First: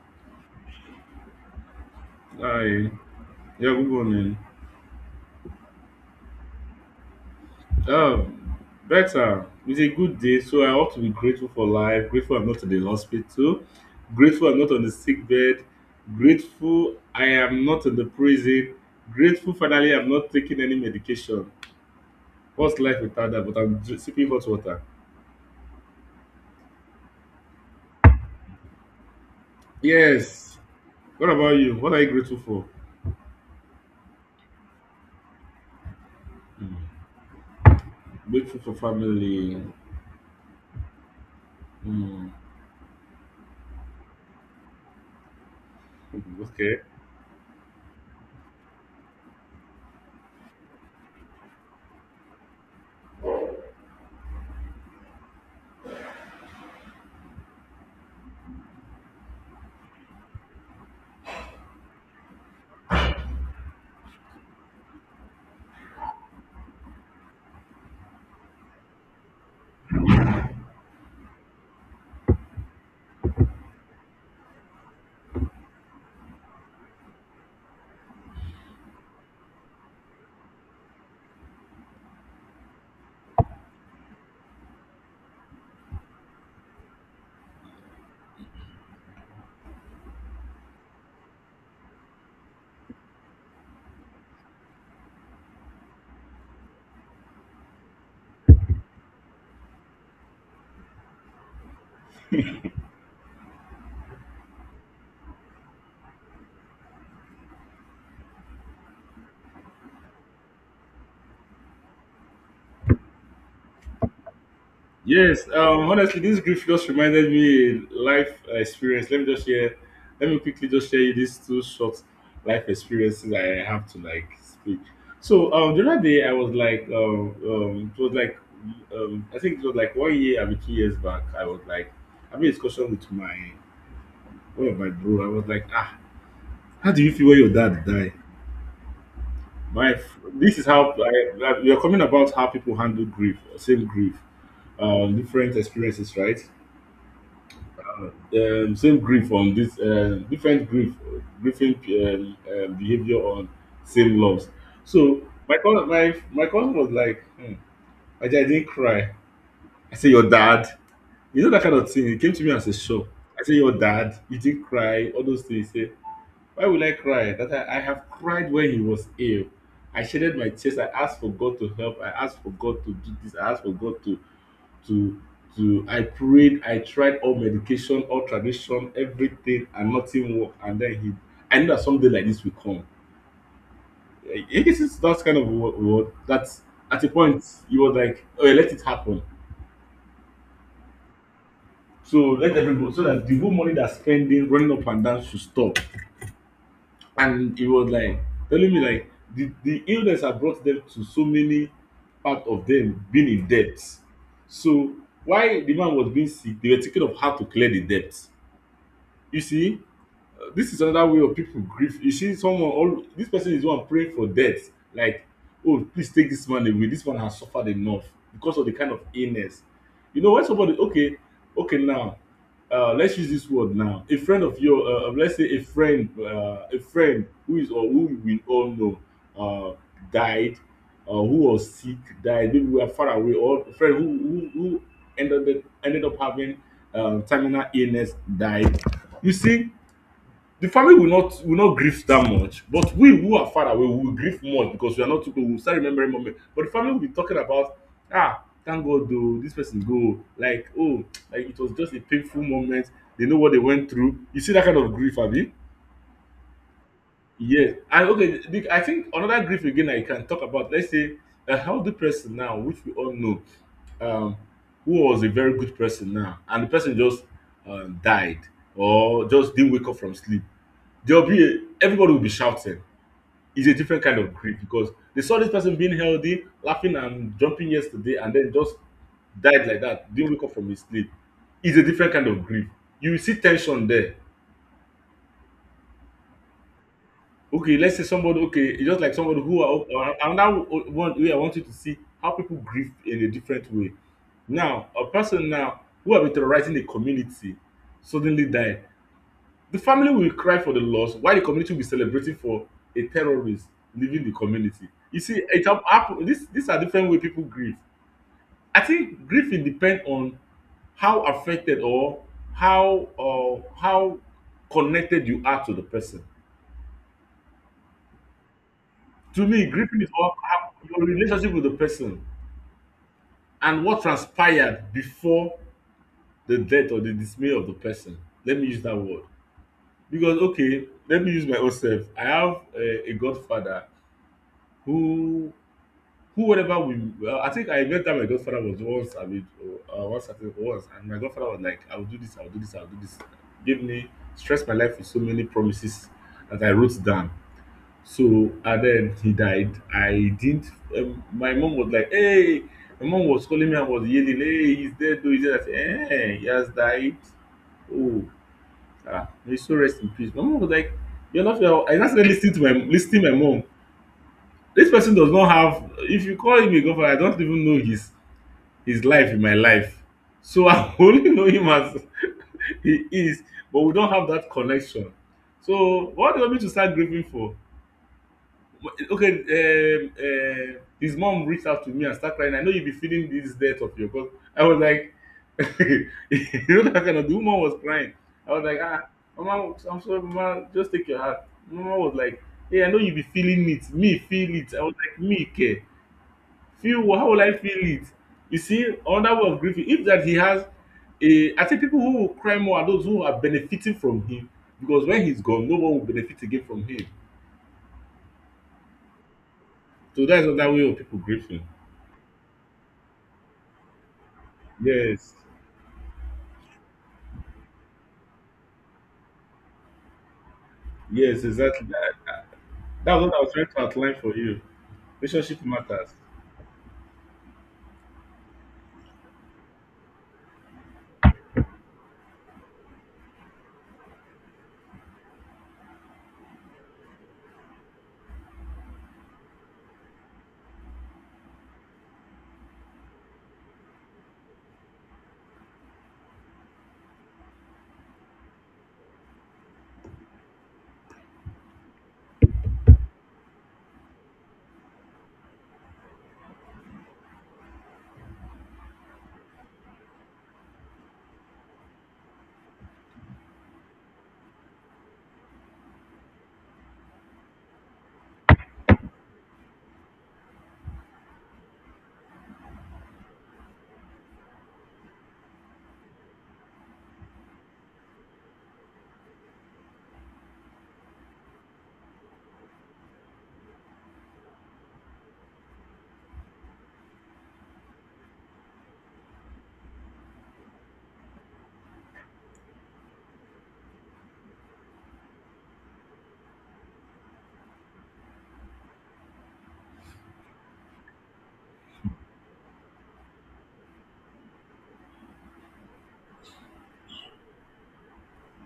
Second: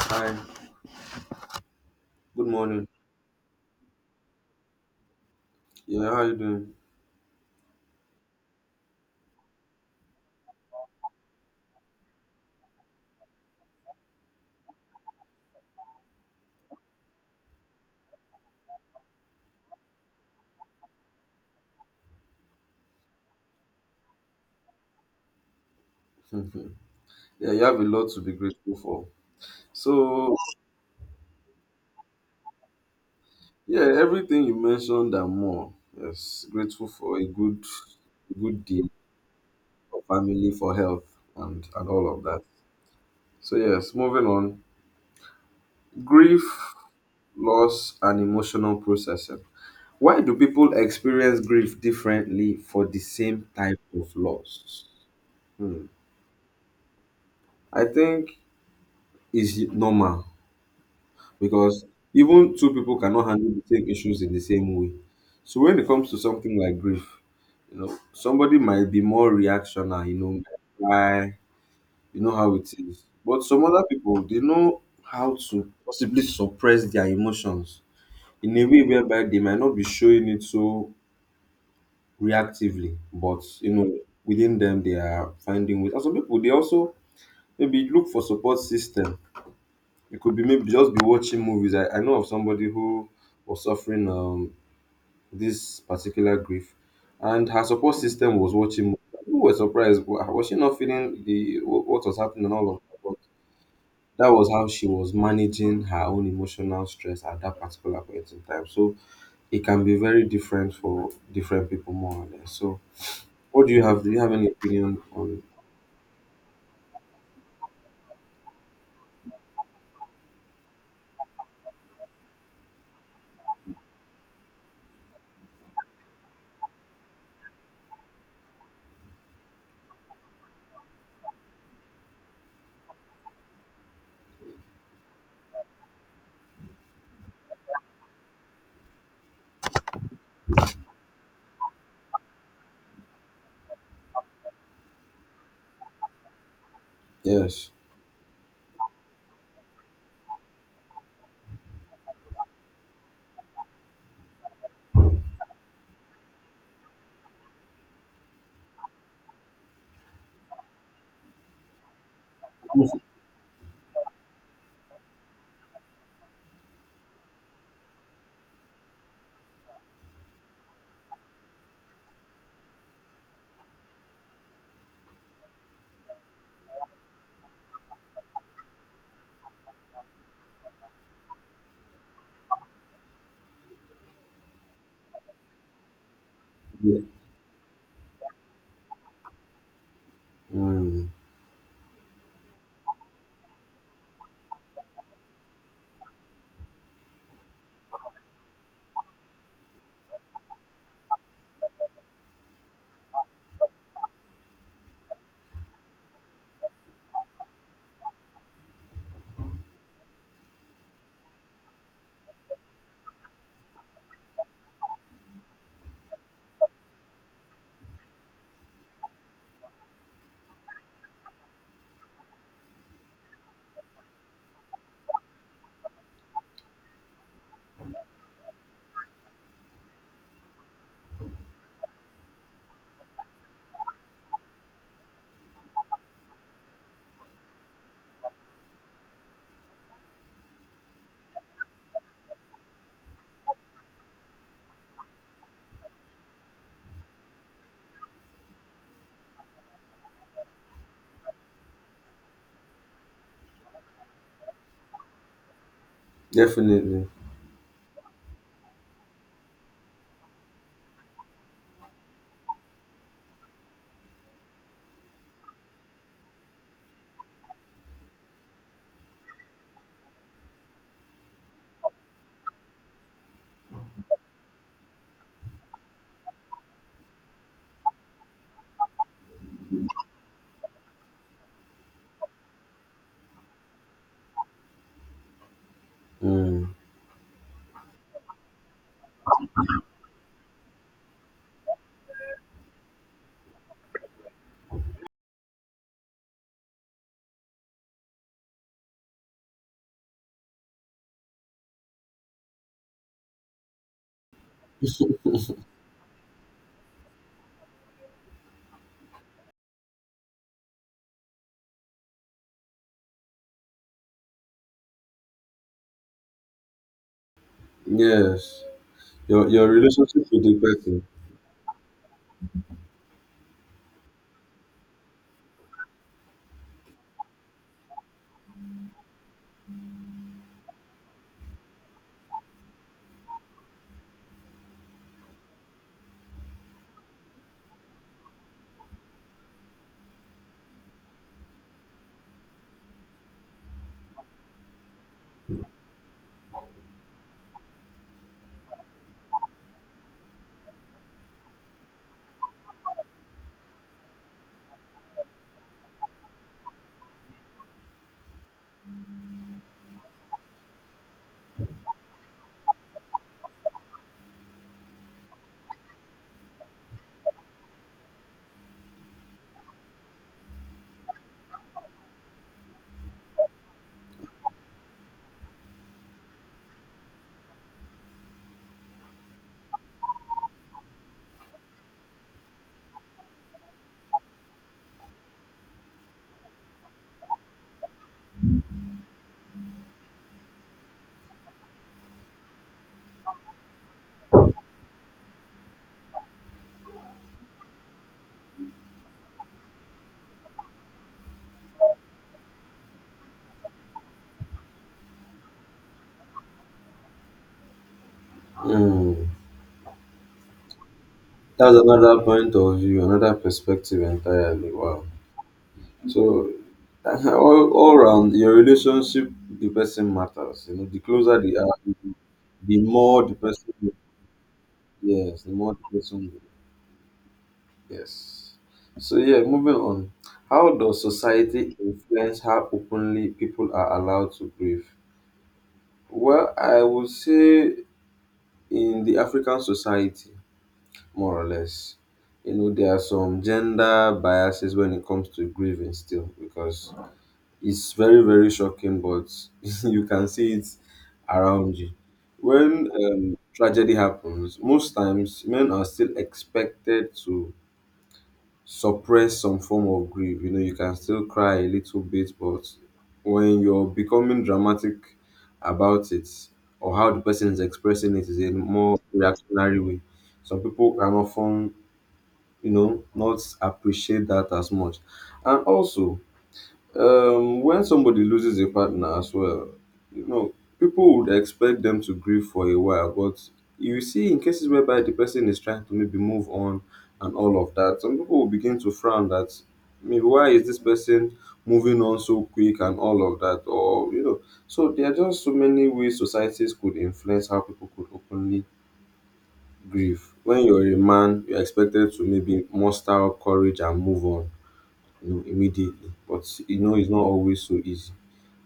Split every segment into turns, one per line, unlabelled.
Hi, good morning.
Hi. Yeah, good morning.
Yeah, how you doing?
Um, better. It's a good day, so I ought to be grateful for life, grateful I'm not in the hospital, grateful I'm not on the sick bed, grateful I am not in the prison, grateful finally I'm not taking any medication. What's life without that? But I'm sipping hot water.
Yeah, you have a lot to be grateful for. So,
Yes. What about you? What are you grateful for?
yeah, everything you mentioned and more. Yes,
Hmm.
grateful for a good,
Grateful for
day,
family.
for family, for health, and all of
Hmm.
that. So yes, moving on. Grief,
Okay.
loss, and emotional processing. Why do people experience grief differently for the same type of loss? Hmm. I think it's normal because even two people cannot handle the same issues in the same way. So when it comes to something like grief, you know, somebody might be more reactional, you know, why, you know how it is. But some other people, they know how to possibly suppress their emotions in a way whereby they might not be showing it so reactively, but you know, within them they are finding ways. And some people they also maybe look for support system. It could be maybe just be watching movies. I know of somebody who was suffering this particular grief, and her support system was watching movies. We were surprised. Was she not feeling the what was happening and all of that? But that was how she was managing her own emotional stress at that particular point in time. So it can be very different for different people, more or less. So, what do you have? Do you have any opinion on?
Yes, honestly, this grief just reminded me a life experience. Let me just share. Let me quickly just share you these two short life experiences I have to like speak. So the other day I was like, it was like, I think it was like one year, maybe 2 years back. I was like having a discussion with my one of my bro. I was like, how do you feel when your dad died? My, f- this is how you're coming about how people handle grief, same grief, different experiences, right?
Yes.
Same grief on this different grief grieving behavior on same loss. So my cousin was like, I didn't cry. I said your dad. You know that kind of thing. It came to me as a shock. I said your dad. You didn't cry. All those things. He said, why will I cry? That I have cried when he was ill. I shedded my tears. I asked for God to help. I asked for God to do this. I asked for God to to. I prayed, I tried all medication, all tradition, everything, and nothing worked. And then I knew that someday like this will come. This is that kind of word that at a point you were like, oh, yeah, let it happen.
Mm,
So let everybody, so that the whole money that's spending running up and down should stop. And he was like telling me like the illness had brought them to so many part of them being in debt. So while the man was being sick, they were thinking of how to clear the debt. You see, this is another way of people grief. You see someone, all this person is one praying for death, like, oh, please take this man away, this man has suffered enough because of the kind of illness. You know, when somebody, okay, okay now, let's use this word. Now a friend of your, let's say a friend, a friend who is or who we all know, uh, died, or who was sick died, maybe we are far away, or a friend who who ended up having terminal illness died. You see, the family will not grieve that much, but we who are far away we will grieve more because we are not too close. We will start remembering moment. But the family will be talking about, ah, thank God though this person go, like, oh, like it was just a painful moment. They know what they went through. You see that kind of grief, Abi?
definitely.
Yes. And okay, I think another grief again I can talk about. Let's say a healthy person now, which we all know, um, who was a very good person now, and the person just died or just didn't wake up from sleep. There'll be everybody will be shouting. It's a different kind of grief because they saw this person being healthy, laughing and jumping yesterday, and then just died like that. Didn't wake up from his sleep. It's a different kind of grief. You will see tension there.
Mm,
Okay, let's say somebody. Okay, it's just like somebody who are, another one way I want you to see how people grieve in a different way. Now, a person now who have been terrorizing the community suddenly died. The family will cry for the loss while the community will be celebrating for a terrorist leaving the community. You see, it happen. This these are different way people grieve. I think grief it depend on how affected, or how, or how connected you are to the person.
yes.
To
your
me,
your
grieving is
relationship
all
with the
your
person.
relationship with the person and what transpired before the death or the dismay of the person. Let me use that word because, okay, let me use my own self. I have a godfather who Who whenever we, well, I think I remember that my godfather was once, I mean, once, I think, once, and my godfather was like, I'll do this, I'll do this, I'll do this. Give me stress my life with so many promises that I wrote down. So and then he died. I didn't. My mom was like, hey, my mom was calling me and was yelling, hey, he's dead, though he's dead. I said, hey, he has died. Oh, may so rest in peace. My mom was like, you're not your. I just started listening to my mom. This person does not have, if you call him a godfather, I don't even know his life in my life. So I only know him as he is, but we don't have that connection. So what do you want me to start grieving for? Okay, his mom reached out to me and start crying. I know you be feeling this death of your God. I was like, you know that kind of, the woman was crying. I was like, mama, I'm sorry, mama, just take your heart. Mama was like, hey, I know you be feeling it. Me feel it. I was like, me care. Feel, how will I feel it? You see, another way of grieving, if that he has a. I think people who will cry more are those who are benefiting from him, because when he's gone, no one will benefit again from him.
Hmm.
So that's another way of people grieving.
That's another point of view, another perspective entirely. Wow.
Yes,
So all round your relationship with the person matters. You know, the closer
yes,
they are,
exactly.
the
That,
the
that's
more
what
the
I was trying
person,
to outline for you.
yes, the
Relationship
more the
matters.
person, yes. So yeah, moving on. How does society influence how openly people are allowed to grieve? Well, I would say in the African society, more or less. You know, there are some gender biases when it comes to grieving still, because it's very, very shocking, but you can see it around you. When tragedy happens, most times men are still expected to suppress some form of grief. You know, you can still cry a little bit, but when you're becoming dramatic about it, or how the person is expressing it is a more reactionary way, some people can often, you know, not appreciate that as much. And also, when somebody loses a partner as well, you know, people would expect them to grieve for a while, but you see in cases whereby the person is trying to maybe move on and all of that, some people will begin to frown that, maybe why is this person moving on so quick and all of that, or you know. So there are just so many ways societies could influence how people could openly grief. When you're a man, you're expected to maybe muster up courage and move on, you know, immediately. But you know, it's not always so easy,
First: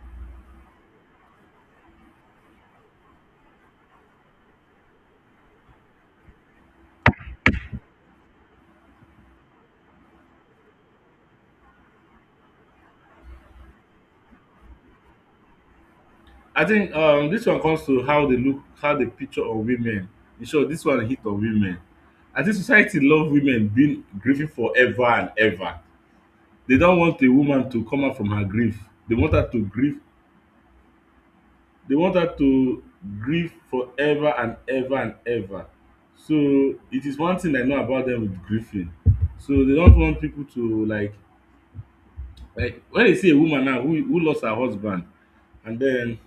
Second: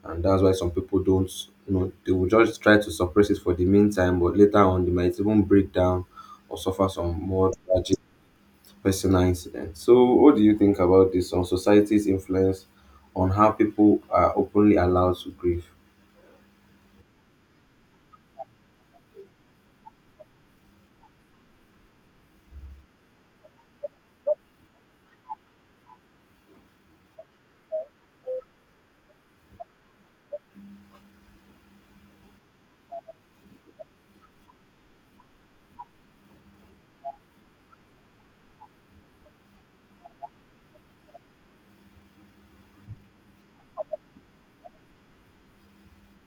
and that's why some people don't. You know, they will just try to suppress it for the meantime, but later on, they might even break down or suffer some more tragic personal incidents. So, what do you think about this on society's influence on how people are openly allowed to grieve?
I think this one comes to how they look, how they picture on women. In short, this one hit on women. I think society love women being grieving forever and ever. They don want a woman to come out from her grief. They want her to grieve. They want her to grieve forever and ever and ever. So it is one thing I know about dem with grieving. So they don't want people to like when you see a woman now who lost her husband and den,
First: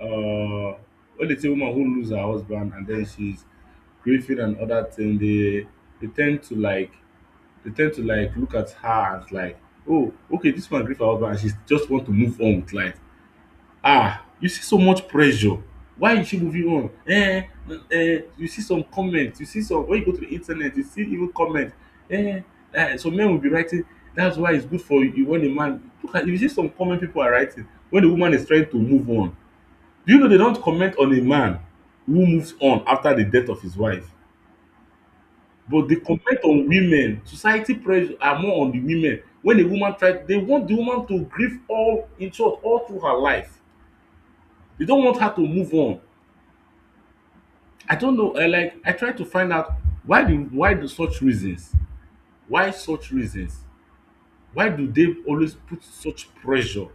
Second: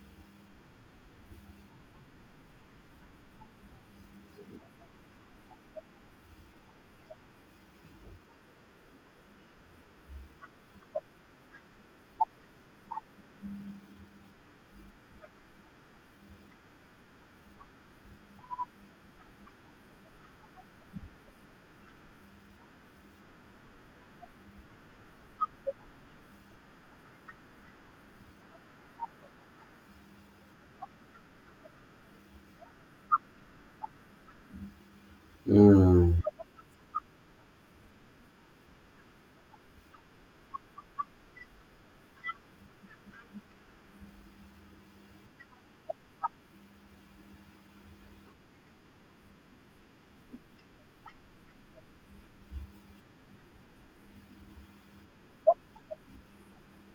um when you see a woman who lose her husband and den she's grieving and other thing, they tend to like look at her as like, oh, okay, this one great for husband, and she just want to move on with life. Ah, you see so much pressure. Why is she moving on? You see some comments, you see some. When you go to the internet, you see even comments. Eh, some men will be writing, that's why it's good for you when a man look at you, see some comment people are writing when the woman is trying to move on. Do you know they don't comment on a man who moves on after the death of his wife? But the
Hmm.
complaint on women, society pressure are more on the women. When a woman try, they want the woman to grieve all, in short, all through her life. They don't want her to move on. I don't know, like I try to find out why the why do such reasons, why such reasons? Why do they always put such pressure?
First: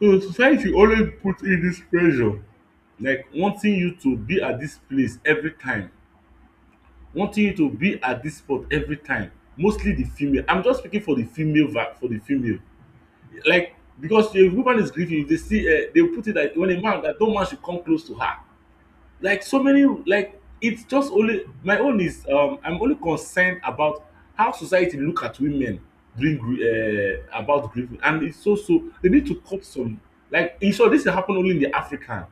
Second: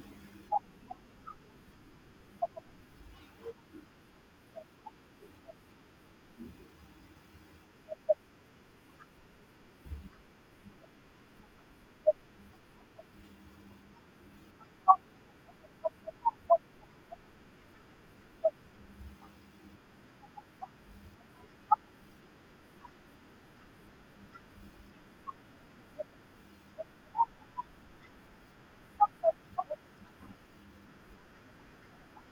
So society always put in this pressure, like wanting you to be at this place every time, wanting you to be at this spot every time. Mostly the female. I'm just speaking for the female va for the female. Like, because a woman is grieving, if they see, they put it like, when a man, that no man should come close to her, like, so many, like, it's just only my own is, I'm only concerned about how society look at women during about grieving, and it's so they need to cut some, like, in short, this dey happen only in the African,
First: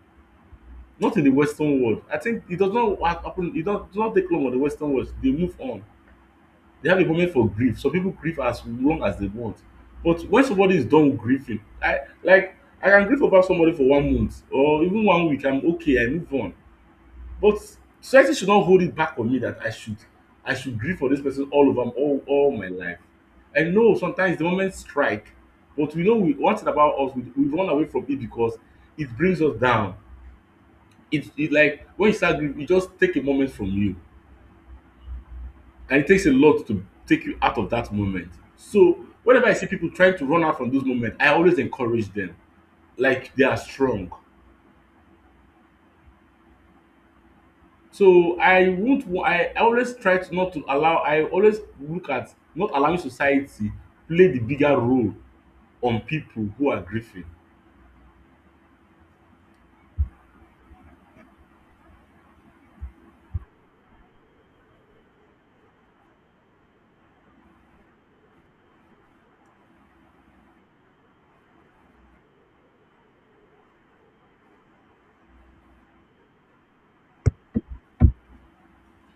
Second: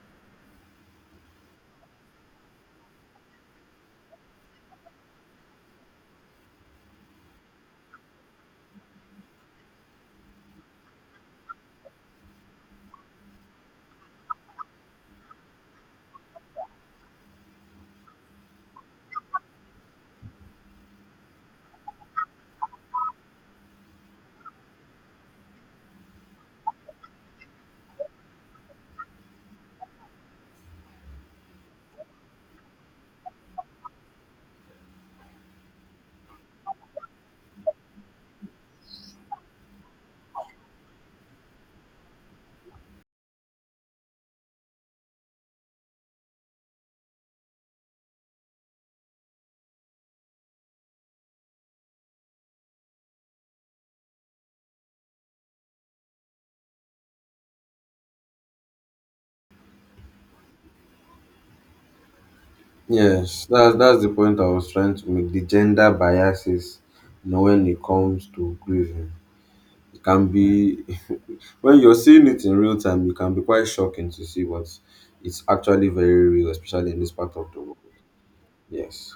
not in the Western world. I think it does not happen. It does not take long for the Western world. They move on. They have a moment for grief. Some people grieve as long as they want. But when somebody is done grieving, I can grieve over somebody for one month or even one week. I'm okay, I move on. But society should not hold it back on me that I should grieve for this person all over all my life. I know sometimes the moment strike, but we know we one thing about us, we run away from it because it brings us down. It like when you start grieving, it just take a moment from you and it takes a lot to take you out of that moment. So whenever I see people trying to run out from those moments, I always encourage them, like they are strong. So I won't. Wa- I always try to not to allow. I always look at not allowing society play the bigger role on people who are grieving.
Yes, that's the point I was trying to make. The gender biases, you know, when it comes to grieving, it can be, when you're seeing it in real time, it can be quite shocking to see, but it's actually very real, especially in this part of the world. Yes.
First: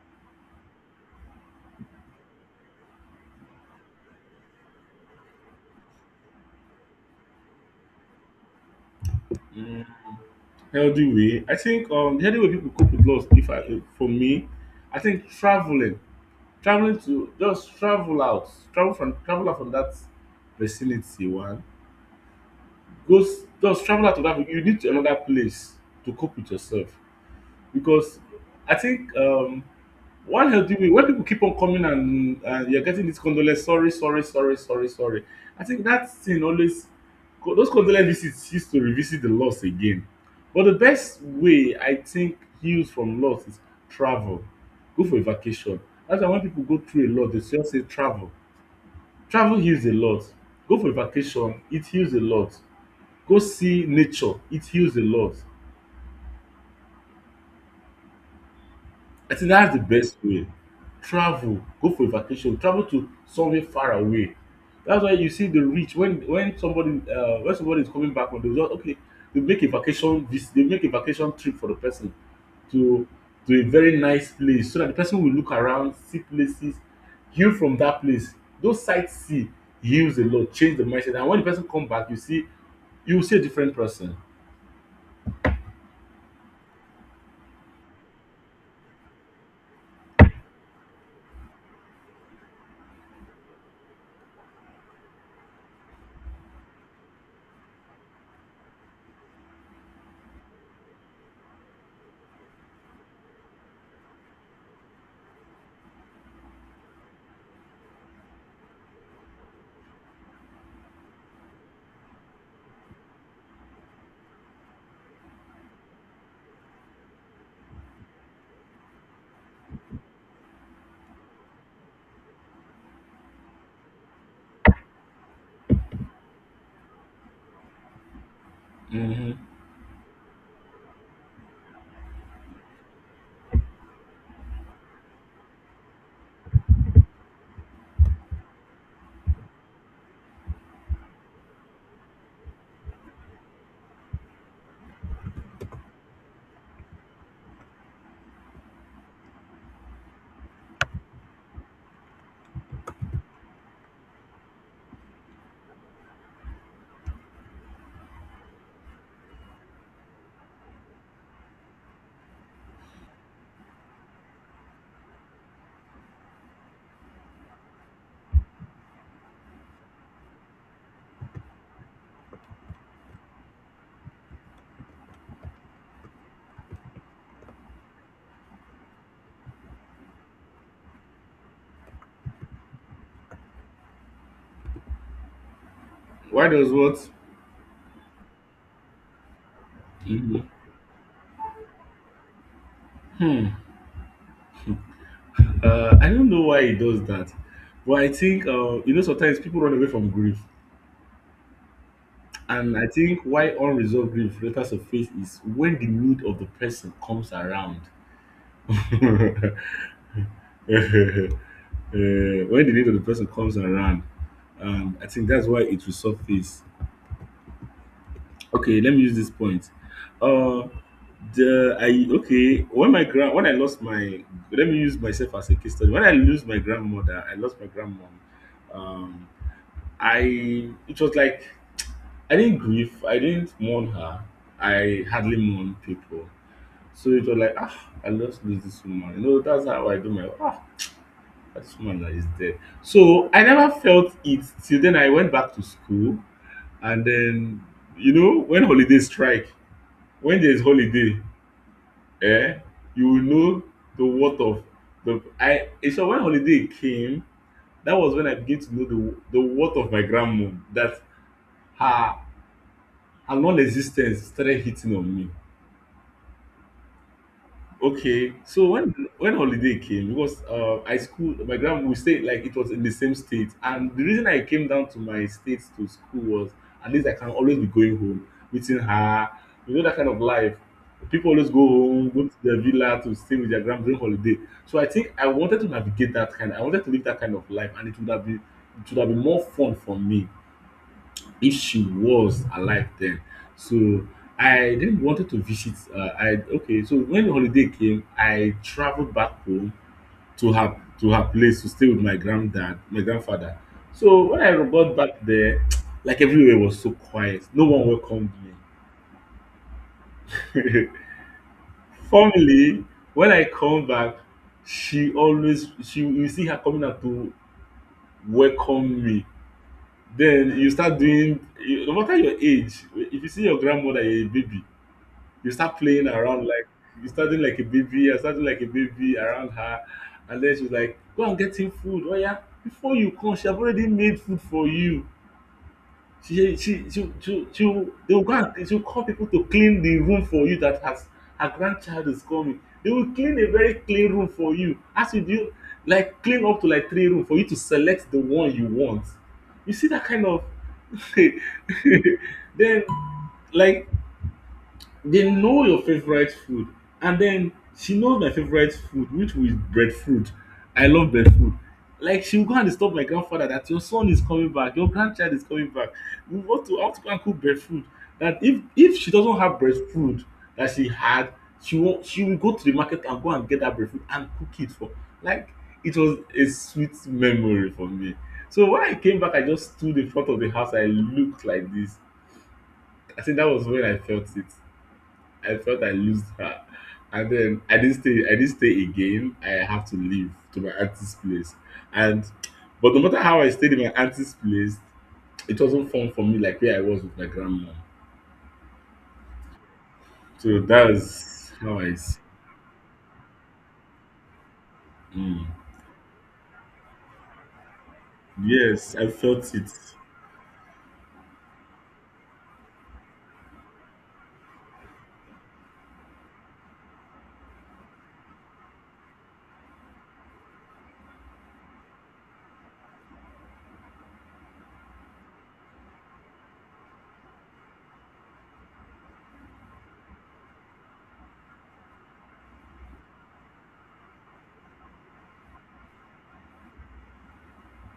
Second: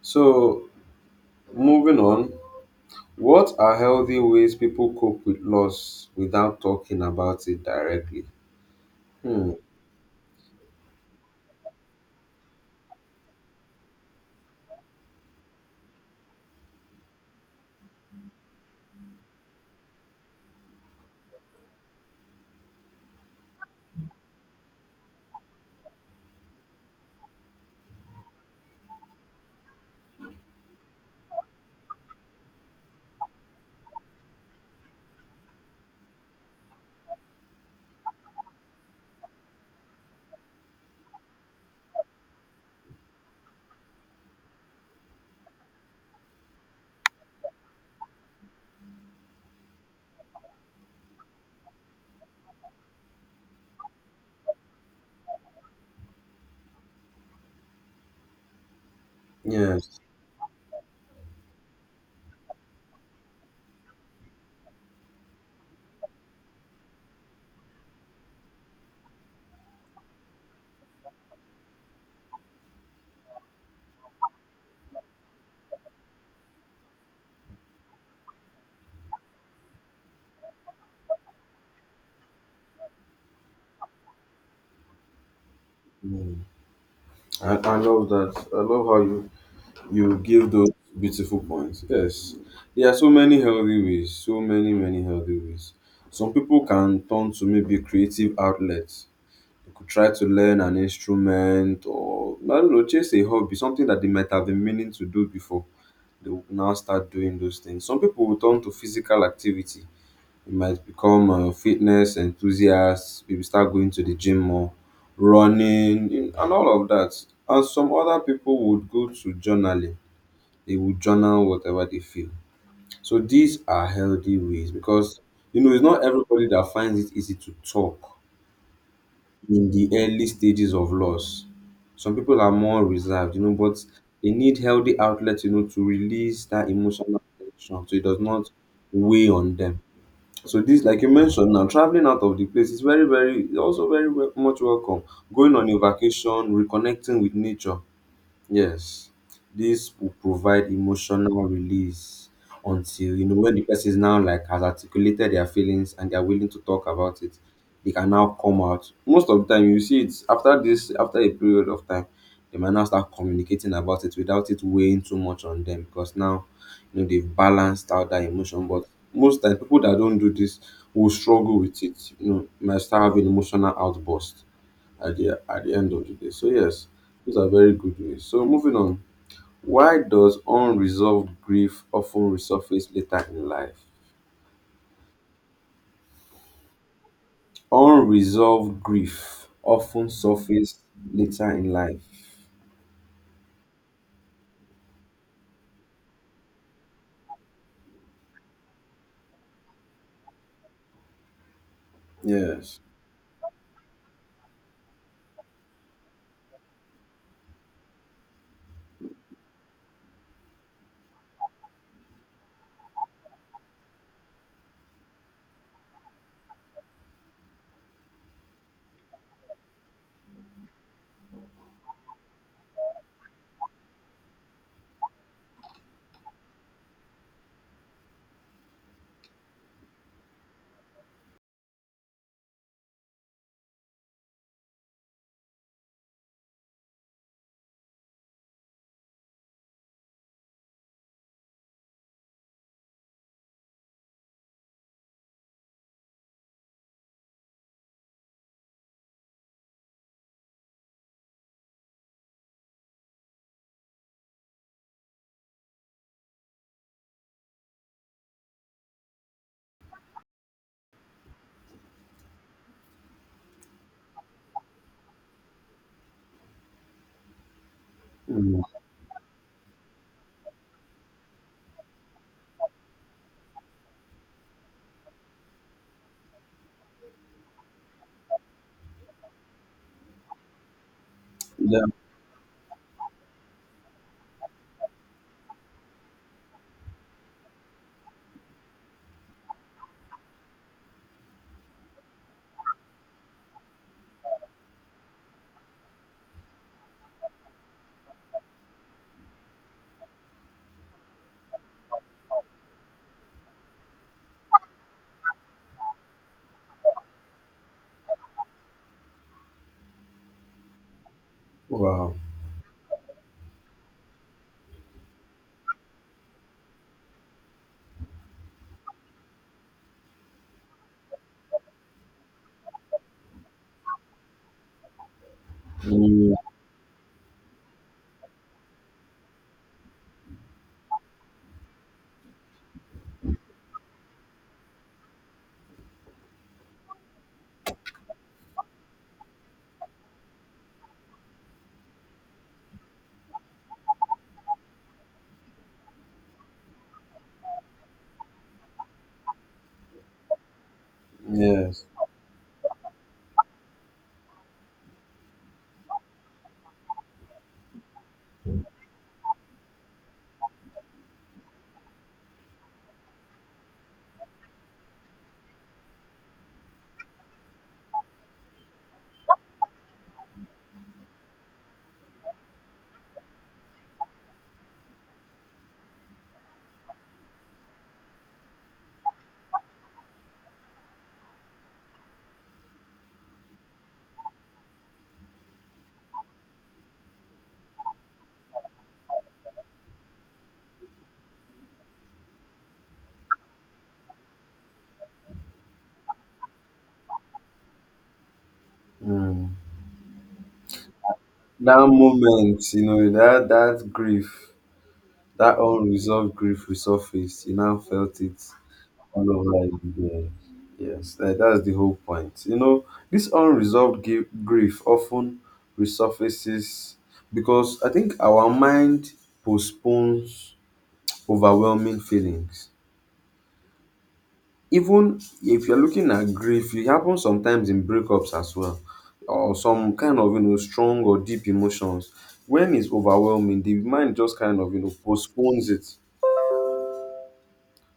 So moving on, what are healthy ways people cope with loss without talking about it directly? Hmm.
Mm, healthy way, I think the healthy way people cope with loss. If For me, I think traveling, traveling to just travel out, travel out from that vicinity one. Goes just travel out of Africa, you need to another place to cope with yourself because I think one healthy way when people keep on coming and you're getting this condolence, sorry, sorry, sorry, sorry, sorry. I think that thing always those condolence visits used to revisit the loss again. But the best way I think heals from loss is travel. Go for a vacation. That's why when people go through a lot, they just say travel. Travel heals a lot. Go for a vacation, it heals a lot. Go see nature, it heals a lot. I think that's the
Yes.
best way. Travel, go for a vacation, travel to somewhere far away. That's why you see the rich when somebody when somebody is coming back from the result, okay, they make a they make a vacation trip for the person to to a very nice place so that the person will look around, see places, heal from that place. Those sites see heals a lot, change the mindset. And when the person come back, you see you will see a different person.
Hmm. I love that. I love how you give those beautiful points. Yes, there are so many healthy ways, so many, many healthy ways. Some people can turn to maybe creative outlets. They could try to learn an instrument, or, I don't know, chase a hobby, something that they might have been meaning to do before. They will now start doing those things. Some people will turn to physical activity. They might become fitness enthusiasts, maybe start going to the gym more, running, and all of that. And some other people would go to journaling. They will journal whatever they feel. So these are healthy ways, because you know, it's not everybody that finds it easy to talk
Hmm.
in the early stages of loss. Some people are more reserved, you know, but they need healthy outlets, you know, to release that emotional tension so it does not weigh on them. So this, like you mentioned now, traveling out of the place is very, very, also very much welcome. Going on a vacation, reconnecting with nature. Yes, this will provide emotional release, until you know, when the person is now like has articulated their feelings and they are willing to talk about it, they can now come out. Most of the time, you see it after this, after a period of time, they might now start communicating about it without it weighing too much on them, because now you know they've balanced out that emotion. But most times, people that don't do this will struggle with it. You know, might start having emotional outburst at the end of the day. So yes, those are very good ways. So moving on, why does unresolved grief often resurface later in life?
Why does what?
Unresolved grief often surface later in life.
I don't know why he does that, but I think you know sometimes people run away from grief, and
Yes.
I think why unresolved grief letters of faith is when the need of the person comes around. When the need of the person comes around, I think that's why it will surface. Okay, let me use this point. Uh, the I okay when my grand when I lost my, let me use myself as a case study. When I lose my grandmother, I lost my grandmom. um, I it was like I didn't grieve, I didn't mourn her. I hardly mourn people. So it was like ah, I just lose this woman. You know, that's how I do my ah, this woman that is dead. So I never felt it till then I went back to school and then you know when holidays strike, when there is holiday, eh, you will know the worth of so when holiday came, that was when I began to know the worth of my grandmom that her and non-existence started hitting on me. Okay,
Mm.
so when holiday came, because I school my grand, we stayed like it was in the same state, and the reason I came down to my state to school was at least I can always be going home, meeting her, you know that kind of life. People always go
Yeah.
home, go to their villa to stay with their grand during holiday. So I think I wanted to navigate that kind. I wanted to live that kind of life, and it would have been it would have been more fun for me if she was alive then. So I then wanted to visit. I okay. So when holiday came, I traveled back home to her, to her place to stay with my granddad, my grandfather. So when I got back there, like everywhere was so quiet. No one welcomed me.
Wow.
Formally, when I come back, she always she you see her coming out to welcome me. Then you start doing no matter your age, if you see your grandmother, you're a baby, you start playing
Mm.
around like you starting like a baby, I starting like a baby around her, and then she's like, "Go and get him food, oh yeah." Before you come, she have already made food for you. They will go and she will call people to clean the room for you that has her grandchild is coming. They will clean a very clean room for you. As you do, like clean up to like three room for you to select the one you want. You see that kind of.
Yes.
Then like they know your favorite food and then she knows my favorite food which was breadfruit. I love breadfruit. Like she will go and disturb my grandfather that your son is coming back, your grandchild is coming back, we want to I to go and cook breadfruit, that if she doesn't have breadfruit that she had, she will go to the market and go and get that breadfruit and cook it for. Like it was a sweet memory for me. So when I came back, I just stood in front of the house, I looked like this. I think that was when I felt it. I felt I lost her. And then I didn't stay. I didn't stay again. I have to leave to my auntie's place. And but no matter how I stayed in my auntie's place, it wasn't fun for me like where I was with my grandma.
Mm.
So that's how
That
I. s-
moment, you know, that grief,
Mm.
that unresolved grief resurfaced. You now felt it,
Yes, I
all
felt
over
it.
again. Yes, that's the whole point. You know, this unresolved grief often resurfaces because I think our mind postpones overwhelming feelings. Even if you're looking at grief, it happens sometimes in breakups as well, or some kind of, you know, strong or deep emotions. When it's overwhelming, the mind just kind of, you know, postpones it.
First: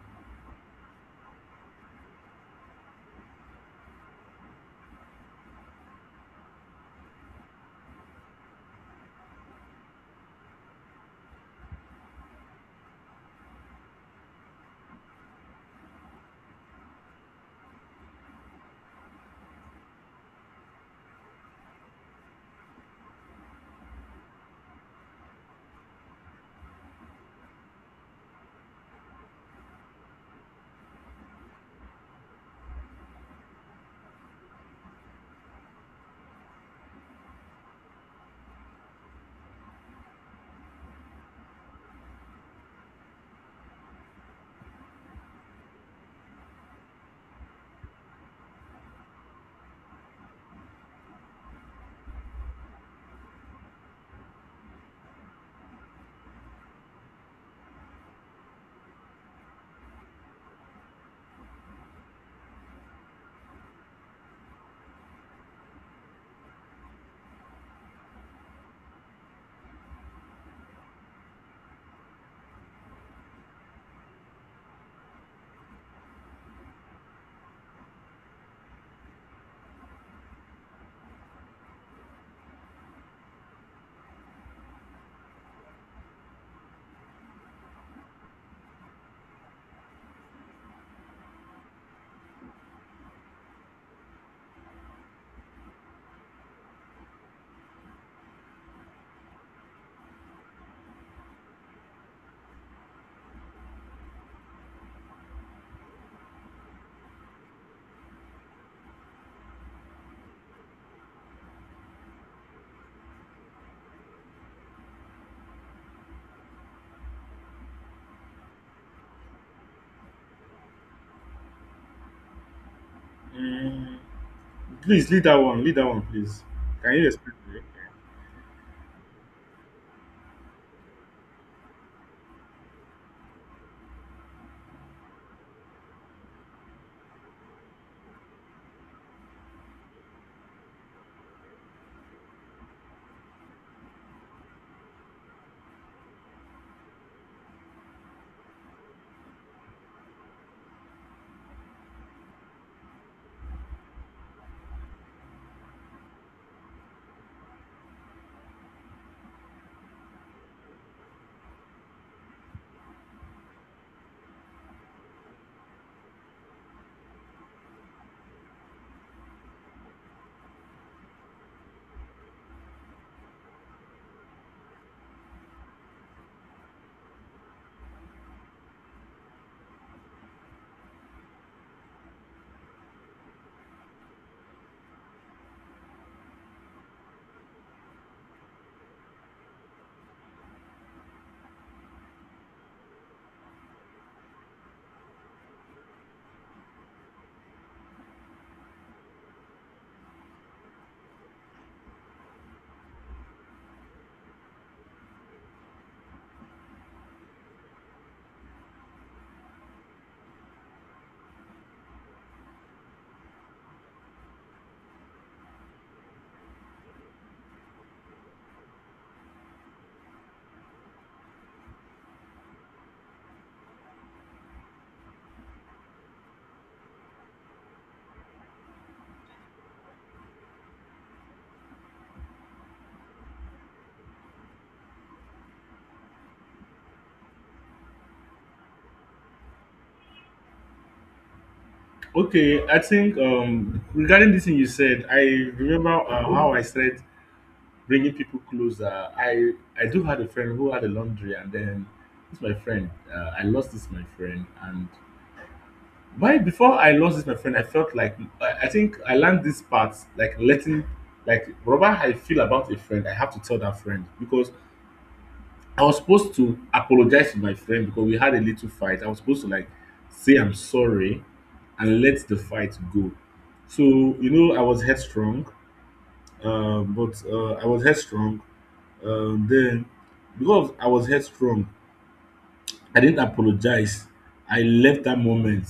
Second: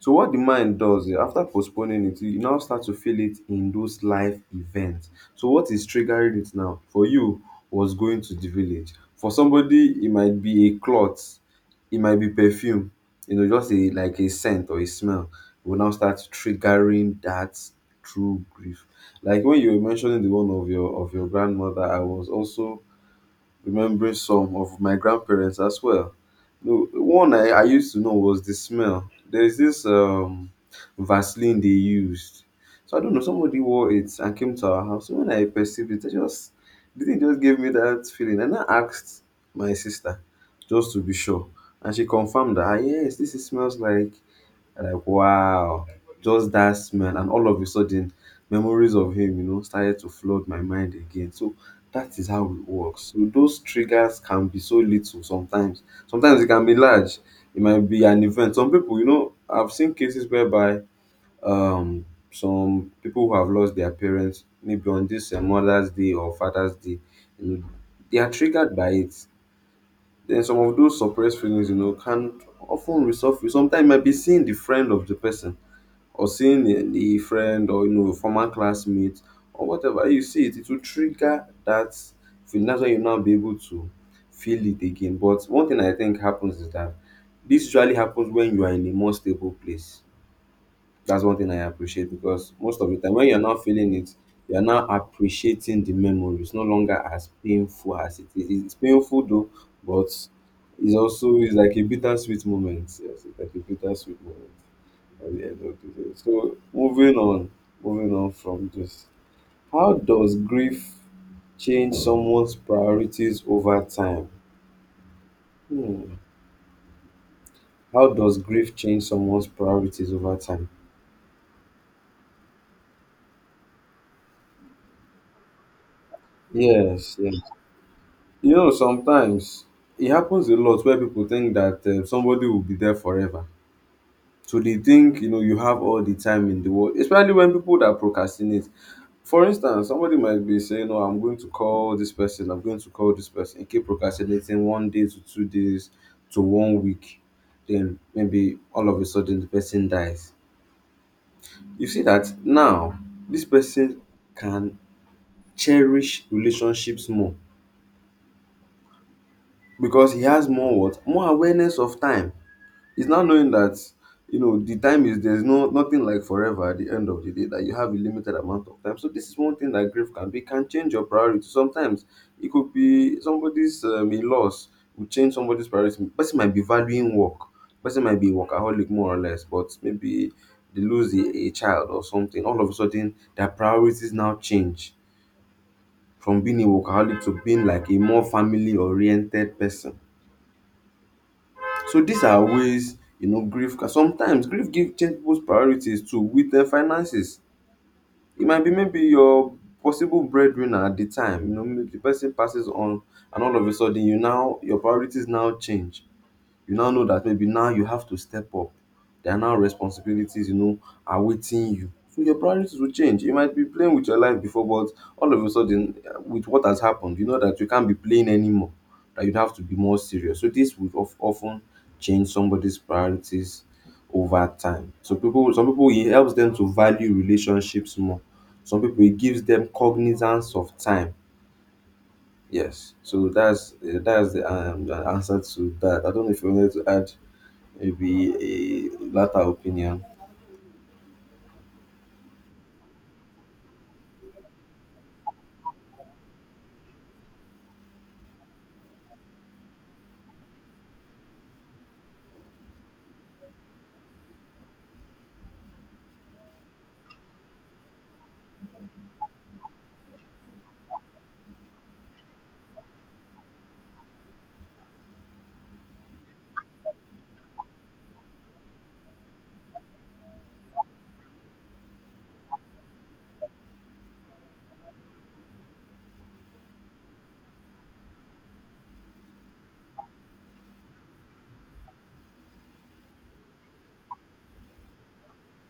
So what the mind does, after postponing it, you now start to feel it in those life events. So what is triggering it now? For you was going to the village. For somebody, it might be a cloth, it might be perfume, you know, just a, like a scent or a smell will now start triggering that true grief. Like when you were mentioning the one of your grandmother, I was also remembering some of my grandparents as well. No, one I used to know was the smell. There's this Vaseline they used. So I don't know, somebody wore it and came to our house. When I perceived it, I just, the thing just gave me that feeling. And I asked my sister just to be sure. And she confirmed that, "Ah, yes, this is, smells like," and like, wow, just that smell, and all of a sudden memories of him, you know, started to flood my mind again. So that is how it works. So those triggers can be so little sometimes. Sometimes it can be large. It might be an event. Some people, you know, I've seen cases whereby some people who have lost their parents maybe on this Mother's Day or Father's Day, you know, they are triggered by it. Then some of those suppressed feelings, you know, can often resurface. Sometimes it might be seeing the friend of the person, or seeing the, a friend, or you know, former classmate or whatever you see, it will trigger that feeling. That's why you now be able to feel it again. But one thing I think happens is that this usually happens when you are in a more stable place. That's one thing I appreciate, because most of the time when you're not feeling it, you're now appreciating the memory. It's no longer as painful as it is. It's painful though, but it's also, it's like a bittersweet moment. Yes, it's like a bittersweet moment at the end of the. So moving on, from this. How does grief change someone's priorities over time? Hmm. How does grief change someone's priorities over time?
Mm. Please lead that one. Lead that one, please. Can you
Yes,
explain?
yes.
It?
You know, sometimes it happens a lot where people think that somebody will be there forever. To dey think, you know, you have all the time in the world, especially when people that procrastinate. For instance, somebody might be saying, oh, I'm going to call this person, I'm going to call this person, e keep procrastinating one day to 2 days to one week, then maybe all of a sudden the person dies. You see that now this person can cherish relationships more, because he has more what? More awareness of time. It's now knowing that, you know, the time is, there's no nothing like forever at the end of the day, that you have a limited amount of time. So this is one thing that grief can be, can change your priority. Sometimes it could be somebody's a loss will change somebody's priority. Person might be valuing work. Person might be workaholic more or less, but maybe they lose a child or something. All of a sudden, their priorities now change from being a workaholic to being like a more family oriented person. So these are ways you know grief can sometimes grief give change people's priorities too with finances. E might be maybe your possible breadwinner at the time, you know, maybe the person passes on and all of a sudden your priorities now change. You now know that maybe now you have to step up. There are now responsibilities, you know, awaiting you. So your priorities will change. You might be playing with your life before, but all of a sudden, with what has happened, you know that you can't be playing anymore. That you'd have to be more serious. So this would often change somebody's priorities over time. So some people, it helps them to value relationships more. Some people, it gives them cognizance of time. Yes. So that's the answer to that. I don't know if you wanted to add maybe a latter opinion.
Okay, I think regarding this thing you said, I remember how I said bringing people closer. I I do had a friend who had a laundry, and then this my friend. I lost this my friend, and why before I lost this my friend, I felt like I think I learned this part like letting, like whatever I feel about a friend, I have to tell that friend because I was supposed to apologize to my friend because we had a little fight. I was supposed to like say I'm sorry and let the fight go. So you know I was headstrong, but I was headstrong. Um, then, because I was headstrong, I didn't apologize. I left that moment.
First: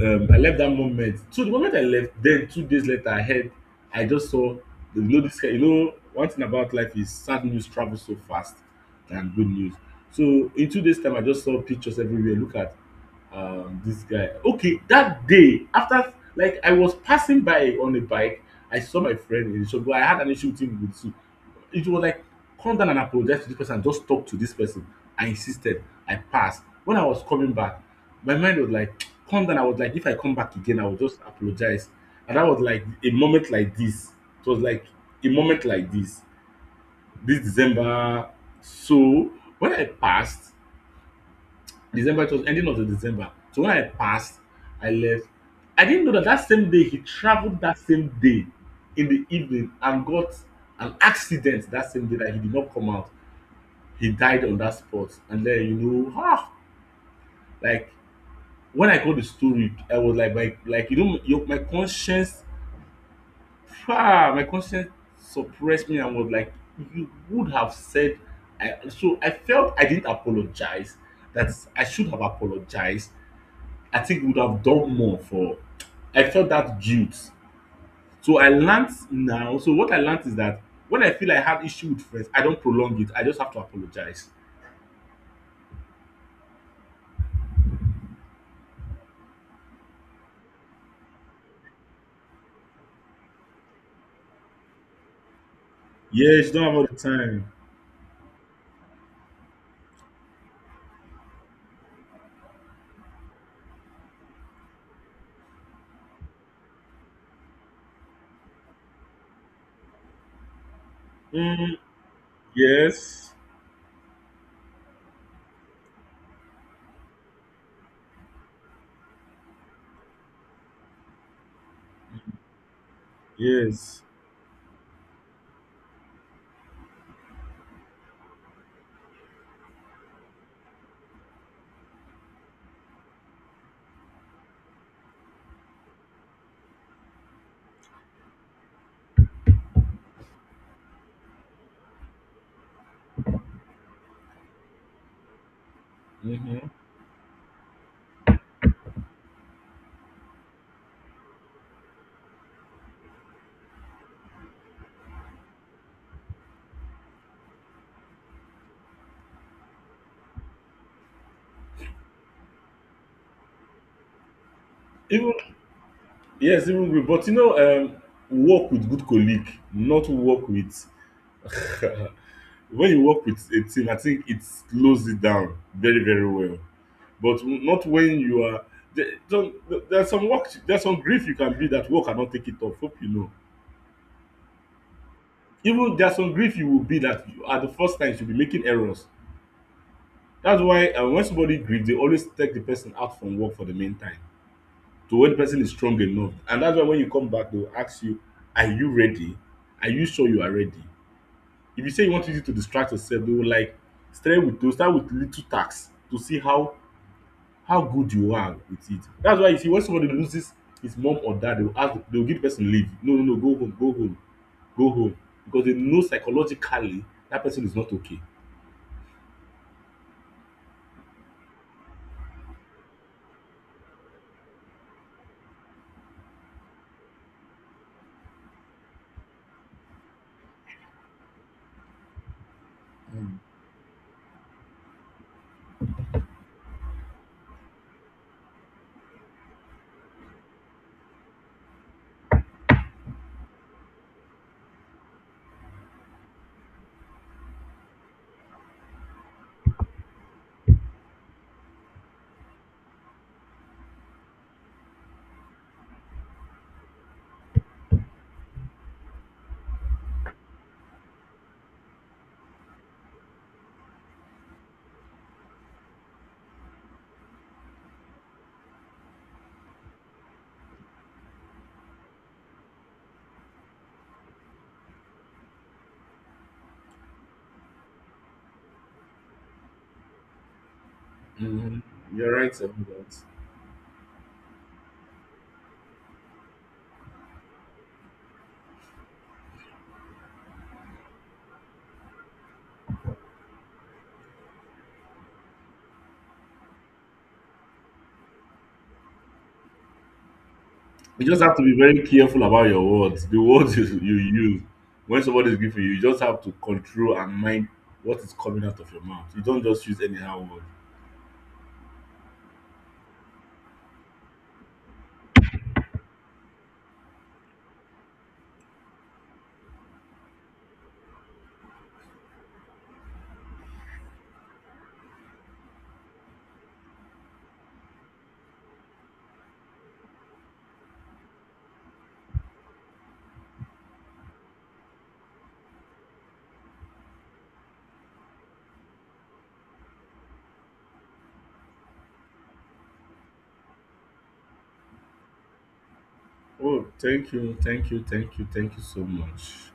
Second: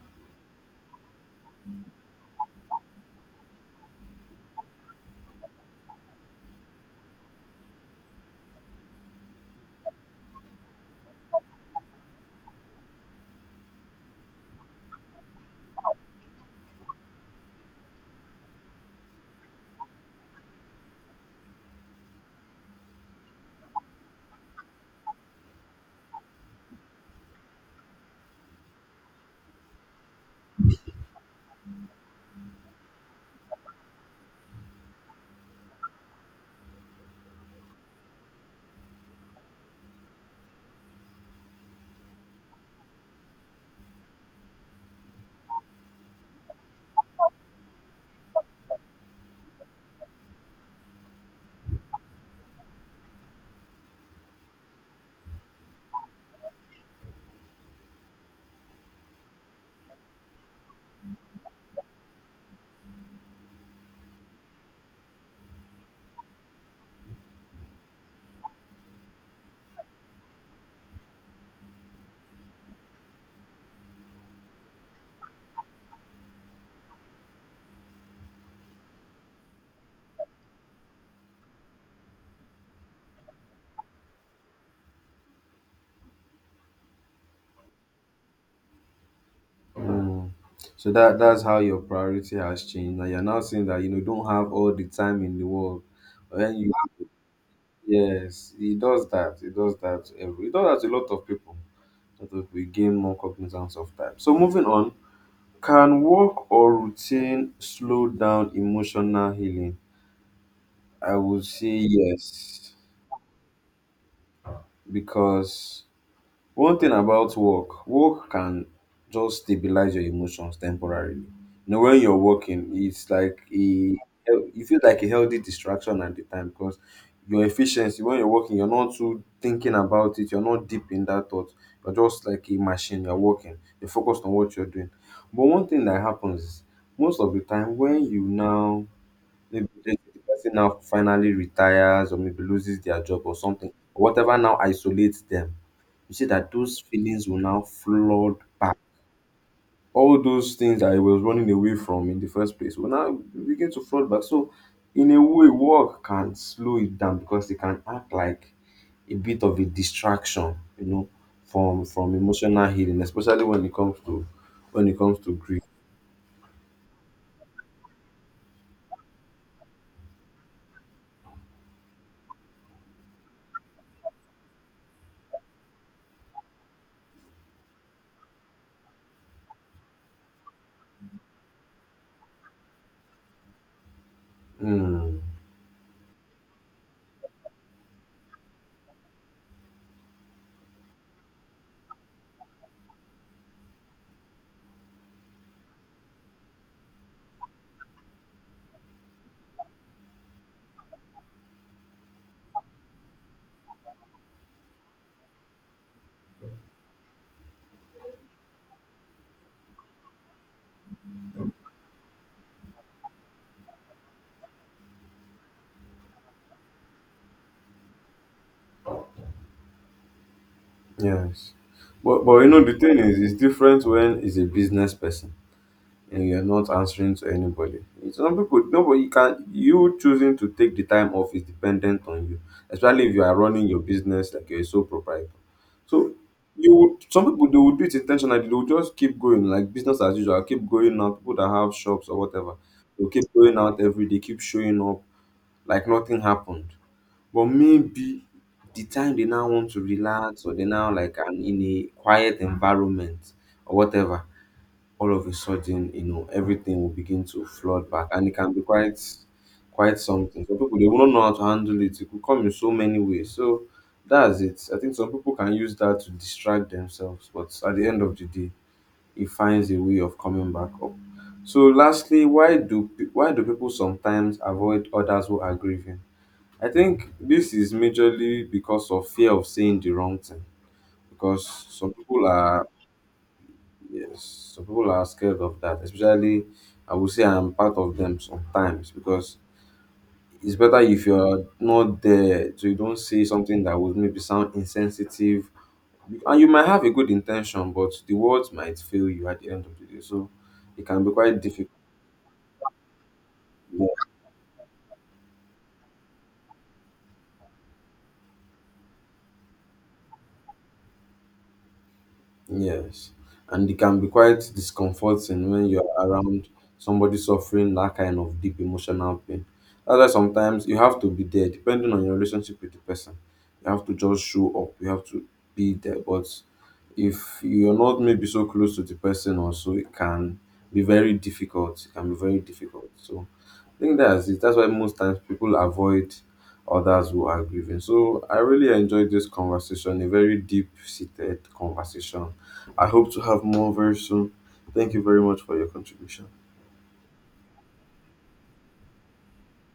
I left that moment. So the moment I left, then 2 days later, I heard, I just saw, you know, you know, one thing about life is sad news travels so fast than good news. So in 2 days' time, I just saw pictures everywhere. Look at this guy. Okay, that day after, like I was passing by on a bike, I saw my friend in the shop. But I had an issue with him with soup. It was like come down and apologize to this person, just talk to this person. I insisted. I passed. When I was coming back, my mind was like, come down. I was like, if I come back again, I will just apologize. And that was like a moment like this. It was like a moment like this. This December. So when I passed, December, it was ending of the December. So when I passed, I left. I didn't know that that same day he traveled that same day in the evening and got an accident that same day that he did not come out, he died on that spot. And then you know, ah, like when I got the story, I was like you know, my conscience, ah, my conscience suppressed me and was like, you would have said, so I felt I didn't apologize. That I should have apologized. I think we would have done more for. I felt that guilt. So I learned now. So what I learned is that when I feel I have issue with friends, I don't prolong it. I just have to apologize.
Mm. So that's how your priority has changed. Now you're now saying that you know you don't have all the time in the world.
Yes, you
When
don't
you
have all the
Yes, it does that. It does that. It does that to a lot of people. A lot of people gain more cognizance of time. So moving on, can work or routine slow down emotional healing? I would
time.
say yes,
Yes,
because one thing about work, work can just stabilize your emotions temporarily. You know, when you're working, it's like a
yes.
you feel like a healthy distraction at the time, because your efficiency when you're working, you're not too thinking about it, you're not deep in that thought. You're just like a machine, you're working, you're focused on what you're doing. But one thing that happens is most of the time when you now maybe the person now finally retires or maybe loses their job or something, or whatever now isolates them. You see that
Mhm.
those feelings will now flood back. All those things I was running away from in the first place will now begin to flood back. So, in a way, work can slow it down because it can act like a bit of a distraction, you know, from emotional healing, especially when it comes to
Even
grief.
yes, even group. But you know, work with good colleague, not work with. When you work with a team, I think it slows it down very, very well. But not when you are. There, there's some work. There's some grief you can be that work cannot take it off. Hope you know.
Hmm.
Even there's some grief you will be that you, at the first time you will be making errors. That's why when somebody grieves, they always take the person out from work for the meantime. To when the person is strong enough. And that's why when you come back, they will ask you, are you ready? Are you sure you are ready? If you say you want to use it to distract yourself, they will like start with little tasks to see how good you are with it. That's why you see when somebody loses his mom or dad, they will ask, they will give the person leave. No, no, no, go home, go home, go home. Because they know psychologically that person is not okay.
Yes. But you know the thing is it's different when it's a business person and you're not answering to anybody. Some people nobody you can you choosing to take the time off is dependent on you, especially if you are running your business like you're a sole proprietor. So you would some people, they would do it intentionally, they would just keep going, like business as usual, keep going out, people that have shops or whatever. They'll keep going out every day, keep showing up like nothing happened. But maybe the time they now want to relax or they now like an in a quiet environment or whatever, all of a sudden, you know, everything will begin to flood back and it can be quite something. Some people they won't know how to handle it. It could come in so many ways. So that's it. I think some people can use that to distract themselves, but at the end of the day, it finds a way of coming back up. So lastly, why do people sometimes avoid others who are grieving? I think this is majorly because of fear of saying the wrong thing. Because
Mhm.
some people
You're right
are
about that.
yes, some people are scared of that. Especially, I would say I'm part of them sometimes. Because it's better if you're not there, so you don't say something that would maybe sound insensitive, and you might have a good intention, but the words might fail you at the end of the day. So it can be
You
quite
just have to
difficult.
be very careful about your words. The words you use when somebody is giving you, you just have to control and mind what is coming out of your mouth. You don't just use anyhow word.
Yes, and it can be quite discomforting when you're around somebody suffering that kind of deep emotional pain. That's why sometimes you have to be there, depending on your relationship with the person. You have to just show up, you have to be there. But if you're not maybe so close to the person, also, it can be very difficult. It can be very difficult. So, I think that's it. That's why most times people avoid others who are grieving. So I really enjoyed this conversation, a very deep seated conversation. I hope to have more very soon. Thank you very much for your contribution.
Oh, thank you, thank you, thank you, thank you so much.